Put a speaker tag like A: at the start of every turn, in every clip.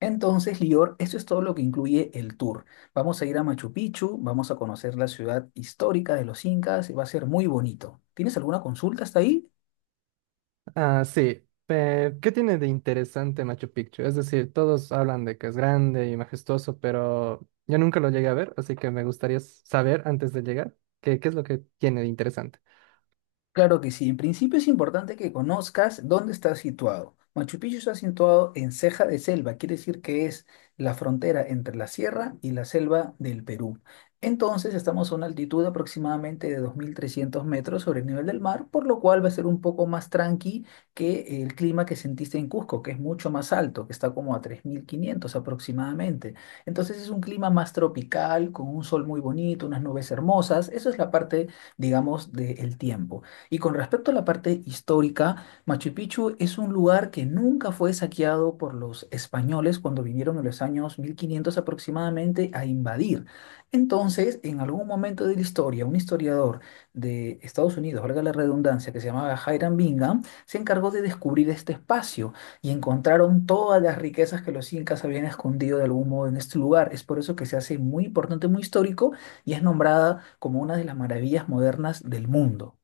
A: Entonces, Lior, eso es todo lo que incluye el tour. Vamos a ir a Machu Picchu, vamos a conocer la ciudad histórica de los incas y va a ser muy bonito. ¿Tienes alguna consulta hasta ahí?
B: Ah, sí. ¿Qué tiene de interesante Machu Picchu? Es decir, todos hablan de que es grande y majestuoso, pero yo nunca lo llegué a ver, así que me gustaría saber antes de llegar qué es lo que tiene de interesante.
A: Claro que sí. En principio es importante que conozcas dónde está situado. Machu Picchu está situado en ceja de selva, quiere decir que es la frontera entre la sierra y la selva del Perú. Entonces estamos a una altitud aproximadamente de 2.300 metros sobre el nivel del mar, por lo cual va a ser un poco más tranqui que el clima que sentiste en Cusco, que es mucho más alto, que está como a 3.500 aproximadamente. Entonces es un clima más tropical, con un sol muy bonito, unas nubes hermosas. Eso es la parte, digamos, del tiempo. Y con respecto a la parte histórica, Machu Picchu es un lugar que nunca fue saqueado por los españoles cuando vinieron en los años 1500 aproximadamente a invadir. Entonces, en algún momento de la historia, un historiador de Estados Unidos, valga la redundancia, que se llamaba Hiram Bingham, se encargó de descubrir este espacio y encontraron todas las riquezas que los incas habían escondido de algún modo en este lugar. Es por eso que se hace muy importante, muy histórico y es nombrada como una de las maravillas modernas del mundo.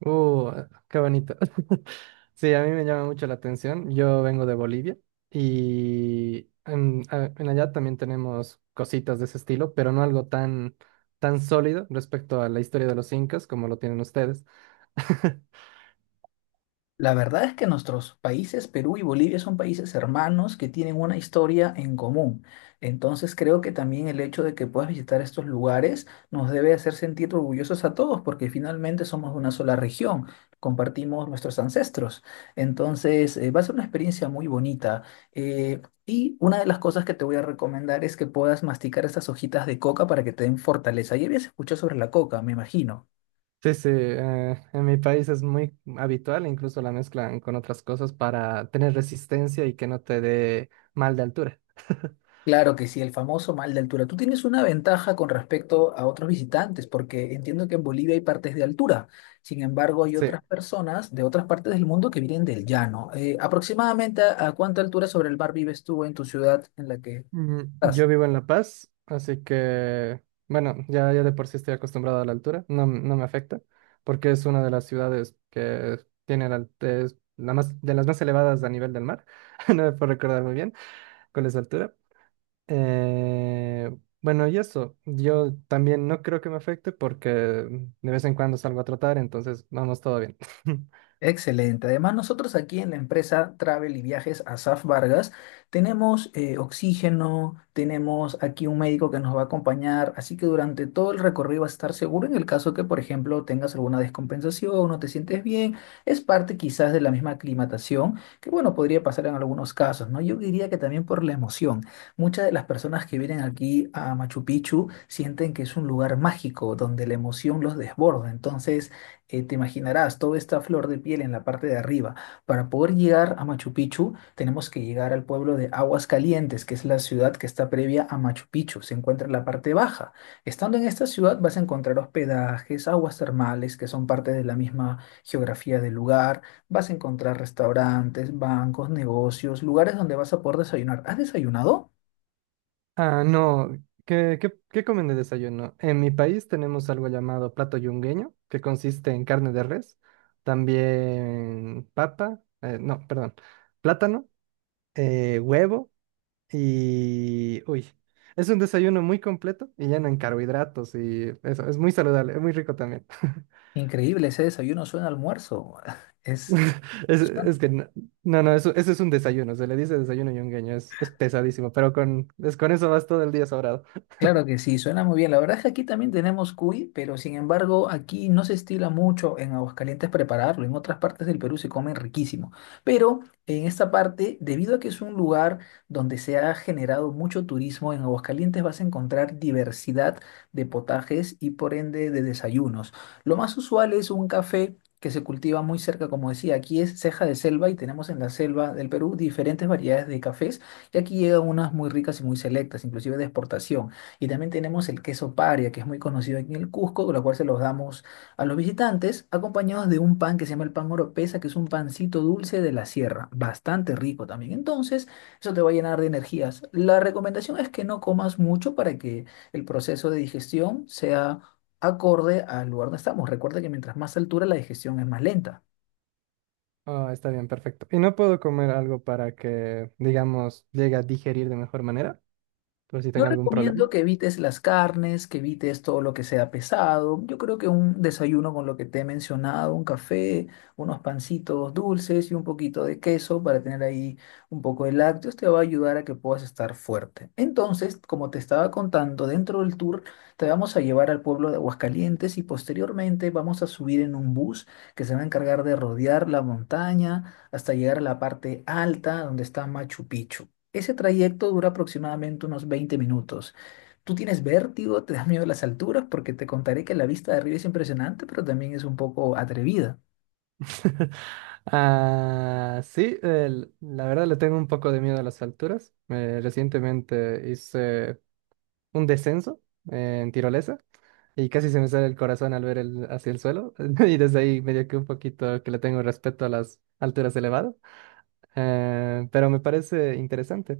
B: Uh, qué bonito. Sí, a mí me llama mucho la atención. Yo vengo de Bolivia y en allá también tenemos cositas de ese estilo, pero no algo tan sólido respecto a la historia de los incas como lo tienen ustedes.
A: La verdad es que nuestros países, Perú y Bolivia, son países hermanos que tienen una historia en común. Entonces creo que también el hecho de que puedas visitar estos lugares nos debe hacer sentir orgullosos a todos porque finalmente somos de una sola región, compartimos nuestros ancestros. Entonces va a ser una experiencia muy bonita. Y una de las cosas que te voy a recomendar es que puedas masticar estas hojitas de coca para que te den fortaleza. Ya habías escuchado sobre la coca, me imagino.
B: Sí, sí, en mi país es muy habitual, incluso la mezclan con otras cosas para tener resistencia y que no te dé mal de altura.
A: Claro que sí, el famoso mal de altura. Tú tienes una ventaja con respecto a otros visitantes, porque entiendo que en Bolivia hay partes de altura. Sin embargo, hay
B: Sí,
A: otras personas de otras partes del mundo que vienen del llano. Aproximadamente, ¿a cuánta altura sobre el mar vives tú en tu ciudad en la que estás?
B: yo vivo en La Paz, así que, bueno, ya de por sí estoy acostumbrado a la altura, no, no me afecta, porque es una de las ciudades que tiene es de las más elevadas a nivel del mar. No me puedo recordar muy bien cuál es la altura. Eh, bueno, y eso, yo también no creo que me afecte porque de vez en cuando salgo a trotar, entonces vamos todo bien.
A: Excelente. Además, nosotros aquí en la empresa Travel y Viajes Asaf Vargas tenemos oxígeno, tenemos aquí un médico que nos va a acompañar, así que durante todo el recorrido vas a estar seguro en el caso que, por ejemplo, tengas alguna descompensación, no te sientes bien, es parte quizás de la misma aclimatación, que bueno, podría pasar en algunos casos, ¿no? Yo diría que también por la emoción. Muchas de las personas que vienen aquí a Machu Picchu sienten que es un lugar mágico donde la emoción los desborda, entonces te imaginarás, toda esta flor de piel en la parte de arriba. Para poder llegar a Machu Picchu, tenemos que llegar al pueblo de Aguas Calientes, que es la ciudad que está previa a Machu Picchu. Se encuentra en la parte baja. Estando en esta ciudad vas a encontrar hospedajes, aguas termales, que son parte de la misma geografía del lugar. Vas a encontrar restaurantes, bancos, negocios, lugares donde vas a poder desayunar. ¿Has desayunado?
B: Ah, no, ¿ qué comen de desayuno? En mi país tenemos algo llamado plato yungueño, que consiste en carne de res, también papa, no, perdón, plátano, huevo y... Uy, es un desayuno muy completo y lleno en carbohidratos y eso, es muy saludable, es muy rico también.
A: Increíble, ese desayuno suena a almuerzo. Es...
B: Es que no, no, no, eso es un desayuno, se le dice desayuno yungueño, es pesadísimo, pero con eso vas todo el día sobrado.
A: Claro que sí, suena muy bien. La verdad es que aquí también tenemos cuy, pero sin embargo aquí no se estila mucho en Aguascalientes prepararlo. En otras partes del Perú se come riquísimo. Pero en esta parte, debido a que es un lugar donde se ha generado mucho turismo, en Aguascalientes vas a encontrar diversidad de potajes y por ende de desayunos. Lo más usual es un café que se cultiva muy cerca, como decía, aquí es ceja de selva y tenemos en la selva del Perú diferentes variedades de cafés y aquí llegan unas muy ricas y muy selectas, inclusive de exportación. Y también tenemos el queso paria, que es muy conocido aquí en el Cusco, con lo cual se los damos a los visitantes, acompañados de un pan que se llama el pan oropesa, que es un pancito dulce de la sierra, bastante rico también. Entonces, eso te va a llenar de energías. La recomendación es que no comas mucho para que el proceso de digestión sea acorde al lugar donde estamos. Recuerda que mientras más altura, la digestión es más lenta.
B: Ah, está bien, perfecto. Y no puedo comer algo para que, digamos, llegue a digerir de mejor manera, por si
A: Yo
B: tengo algún problema.
A: recomiendo que evites las carnes, que evites todo lo que sea pesado. Yo creo que un desayuno con lo que te he mencionado, un café, unos pancitos dulces y un poquito de queso para tener ahí un poco de lácteos te va a ayudar a que puedas estar fuerte. Entonces, como te estaba contando, dentro del tour te vamos a llevar al pueblo de Aguascalientes y posteriormente vamos a subir en un bus que se va a encargar de rodear la montaña hasta llegar a la parte alta donde está Machu Picchu. Ese trayecto dura aproximadamente unos 20 minutos. ¿Tú tienes vértigo? ¿Te da miedo las alturas? Porque te contaré que la vista de arriba es impresionante, pero también es un poco atrevida.
B: Ah, sí, la verdad le tengo un poco de miedo a las alturas. Recientemente hice un descenso en tirolesa y casi se me sale el corazón al ver hacia el suelo y desde ahí medio que un poquito que le tengo respeto a las alturas elevadas. Pero me parece interesante.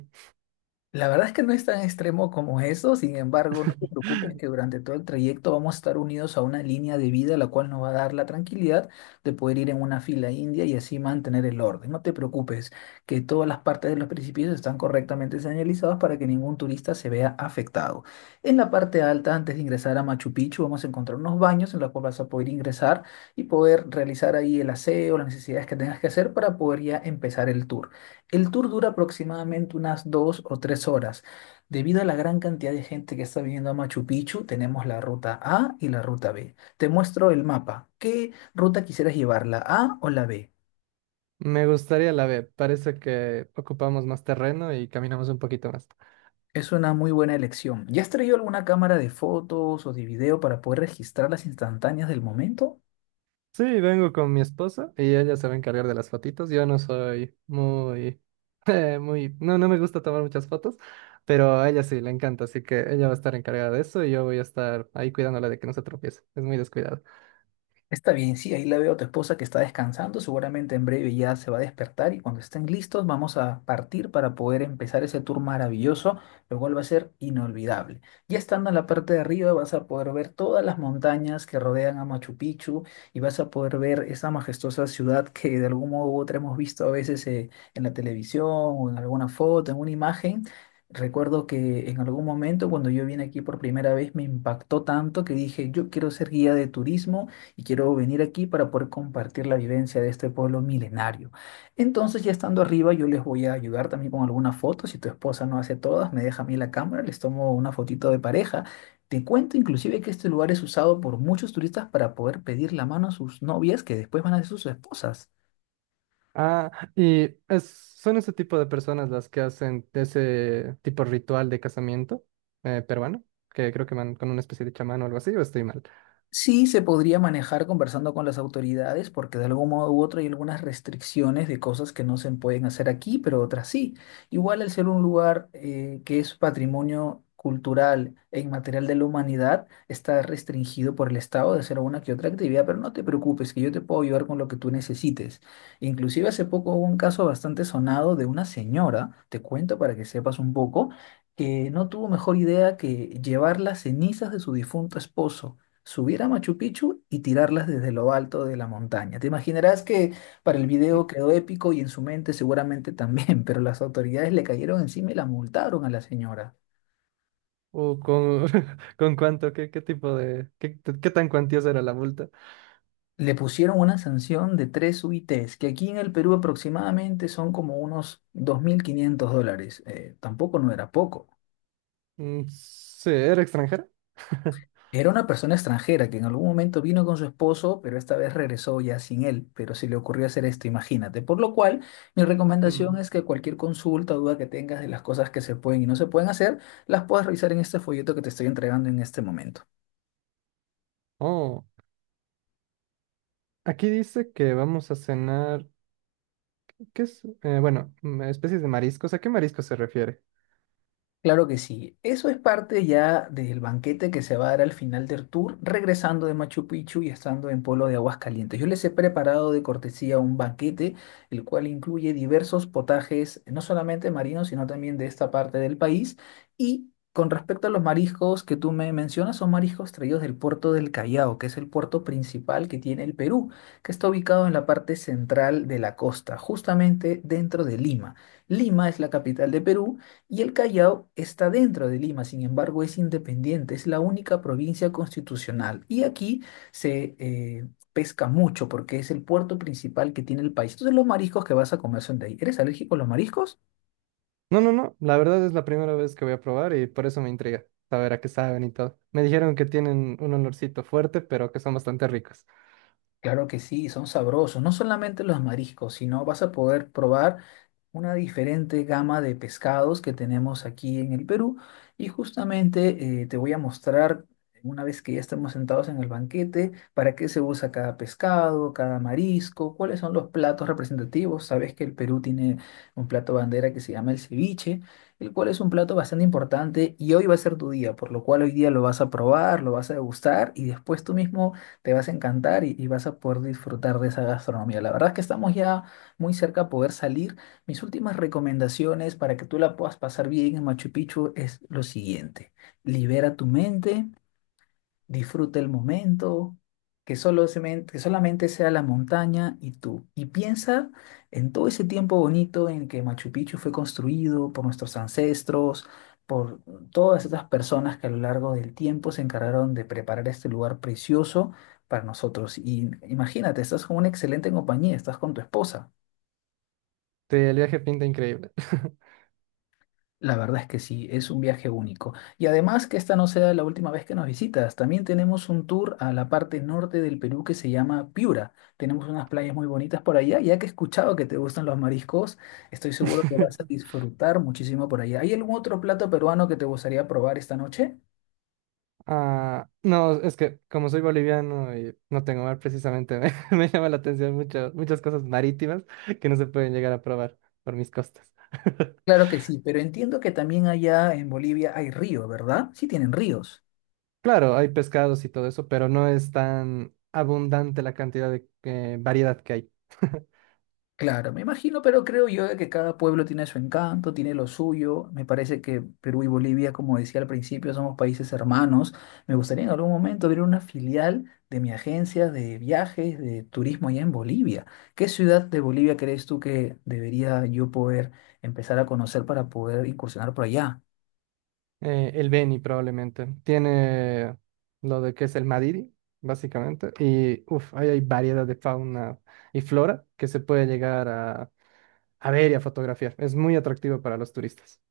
A: La verdad es que no es tan extremo como eso, sin embargo, no te preocupes que durante todo el trayecto vamos a estar unidos a una línea de vida la cual nos va a dar la tranquilidad de poder ir en una fila india y así mantener el orden. No te preocupes que todas las partes de los precipicios están correctamente señalizadas para que ningún turista se vea afectado. En la parte alta, antes de ingresar a Machu Picchu, vamos a encontrar unos baños en los cuales vas a poder ingresar y poder realizar ahí el aseo, las necesidades que tengas que hacer para poder ya empezar el tour. El tour dura aproximadamente unas 2 o 3 horas. Debido a la gran cantidad de gente que está viniendo a Machu Picchu, tenemos la ruta A y la ruta B. Te muestro el mapa. ¿Qué ruta quisieras llevar, la A o la B?
B: Me gustaría la B, parece que ocupamos más terreno y caminamos un poquito más.
A: Es una muy buena elección. ¿Ya has traído alguna cámara de fotos o de video para poder registrar las instantáneas del momento?
B: Sí, vengo con mi esposa y ella se va a encargar de las fotitos. Yo no soy muy, no, no me gusta tomar muchas fotos, pero a ella sí le encanta, así que ella va a estar encargada de eso y yo voy a estar ahí cuidándola de que no se tropiece. Es muy descuidado.
A: Está bien, sí, ahí la veo a tu esposa que está descansando, seguramente en breve ya se va a despertar y cuando estén listos vamos a partir para poder empezar ese tour maravilloso, lo cual va a ser inolvidable. Ya estando en la parte de arriba vas a poder ver todas las montañas que rodean a Machu Picchu y vas a poder ver esa majestuosa ciudad que de algún modo u otro hemos visto a veces en la televisión o en alguna foto, en una imagen. Recuerdo que en algún momento cuando yo vine aquí por primera vez me impactó tanto que dije, yo quiero ser guía de turismo y quiero venir aquí para poder compartir la vivencia de este pueblo milenario. Entonces, ya estando arriba, yo les voy a ayudar también con algunas fotos. Si tu esposa no hace todas, me deja a mí la cámara, les tomo una fotito de pareja. Te cuento inclusive que este lugar es usado por muchos turistas para poder pedir la mano a sus novias que después van a ser sus esposas.
B: Ah, y es- son ese tipo de personas las que hacen ese tipo de ritual de casamiento peruano, que creo que van con una especie de chamán o algo así, o estoy mal.
A: Sí, se podría manejar conversando con las autoridades porque de algún modo u otro hay algunas restricciones de cosas que no se pueden hacer aquí, pero otras sí. Igual al ser un lugar que es patrimonio cultural e inmaterial de la humanidad, está restringido por el Estado de hacer alguna que otra actividad, pero no te preocupes, que yo te puedo ayudar con lo que tú necesites. Inclusive hace poco hubo un caso bastante sonado de una señora, te cuento para que sepas un poco, que no tuvo mejor idea que llevar las cenizas de su difunto esposo subir a Machu Picchu y tirarlas desde lo alto de la montaña. Te imaginarás que para el
B: Mm,
A: video quedó épico y en su mente seguramente también, pero las autoridades le cayeron encima y la multaron a la señora.
B: ¿o con, con cuánto? ¿Qué qué tan cuantiosa era la multa?
A: Le pusieron una sanción de 3 UITs, que aquí en el Perú aproximadamente son como unos 2500 dólares. Tampoco no era poco.
B: Mm, sí, ¿era extranjera?
A: Era una persona extranjera que en algún momento vino con su esposo, pero esta vez regresó ya sin él, pero se le ocurrió hacer esto, imagínate. Por lo cual, mi recomendación
B: Mm.
A: es que cualquier consulta o duda que tengas de las cosas que se pueden y no se pueden hacer, las puedas revisar en este folleto que te estoy entregando en este momento.
B: Oh, aquí dice que vamos a cenar, ¿qué es? Bueno, mm, especies de mariscos. ¿A qué marisco se refiere?
A: Claro que sí. Eso es parte ya del banquete que se va a dar al final del tour, regresando de Machu Picchu y estando en Polo de Aguascalientes. Yo les he preparado de cortesía un banquete, el cual incluye diversos potajes, no solamente marinos, sino también de esta parte del país. Y con respecto a los mariscos que tú me mencionas, son mariscos traídos del puerto del Callao, que es el puerto principal que tiene el Perú, que está ubicado en la parte central de la costa, justamente dentro de Lima. Lima es la capital de Perú. Y el Callao está dentro de Lima, sin embargo es independiente, es la única provincia constitucional. Y aquí se pesca mucho porque es el puerto principal que tiene el país. Entonces los mariscos que vas a comer son de ahí. ¿Eres alérgico a los mariscos?
B: No, no, no. La verdad es la primera vez que voy a probar y por eso me intriga saber a qué saben y todo. Me dijeron que tienen un olorcito fuerte, pero que son bastante ricos.
A: Claro que sí, son sabrosos. No solamente los mariscos, sino vas a poder probar una diferente gama de pescados que tenemos aquí en el Perú. Y justamente te voy a mostrar, una vez que ya estemos sentados en el banquete, para qué se usa cada pescado, cada marisco, cuáles son los platos representativos. Sabes que el Perú tiene un plato bandera que se llama el ceviche, el cual es un plato bastante importante y hoy va a ser tu día, por lo cual hoy día lo vas a probar, lo vas a degustar y después tú mismo te vas a encantar y vas a poder disfrutar de esa gastronomía. La verdad es que estamos ya muy cerca a poder salir. Mis últimas recomendaciones para que tú la puedas pasar bien en Machu Picchu es lo siguiente. Libera tu mente, disfruta el momento, que solo se que solamente sea la montaña y tú. Y piensa en todo ese tiempo bonito en que Machu Picchu fue construido por nuestros ancestros, por todas estas personas que a lo largo del tiempo se encargaron de preparar este lugar precioso para nosotros. Y imagínate, estás con una excelente compañía, estás con tu esposa.
B: Sí, el viaje pinta increíble.
A: La verdad es que sí, es un viaje único. Y además que esta no sea la última vez que nos visitas. También tenemos un tour a la parte norte del Perú que se llama Piura. Tenemos unas playas muy bonitas por allá. Ya que he escuchado que te gustan los mariscos, estoy seguro que vas a disfrutar muchísimo por allá. ¿Hay algún otro plato peruano que te gustaría probar esta noche?
B: Ah, no, es que como soy boliviano y no tengo mar precisamente, me llama la atención muchas cosas marítimas que no se pueden llegar a probar por mis costas.
A: Claro que sí, pero entiendo que también allá en Bolivia hay río, ¿verdad? Sí tienen ríos.
B: Claro, hay pescados y todo eso, pero no es tan abundante la cantidad de variedad que hay.
A: Claro, me imagino, pero creo yo de que cada pueblo tiene su encanto, tiene lo suyo. Me parece que Perú y Bolivia, como decía al principio, somos países hermanos. Me gustaría en algún momento abrir una filial de mi agencia de viajes, de turismo allá en Bolivia. ¿Qué ciudad de Bolivia crees tú que debería yo poder empezar a conocer para poder incursionar por allá?
B: El Beni probablemente. Tiene lo de que es el Madiri, básicamente. Y uff, ahí hay variedad de fauna y flora que se puede llegar a ver y a fotografiar. Es muy atractivo para los turistas.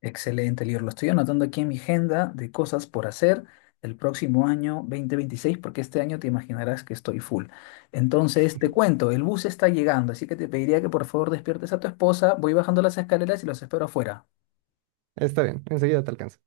A: Excelente, Lior. Lo estoy anotando aquí en mi agenda de cosas por hacer el próximo año 2026, porque este año te imaginarás que estoy full. Entonces, te cuento, el bus está llegando, así que te pediría que por favor despiertes a tu esposa. Voy bajando las escaleras y los espero afuera.
B: Está bien, enseguida te alcanzo.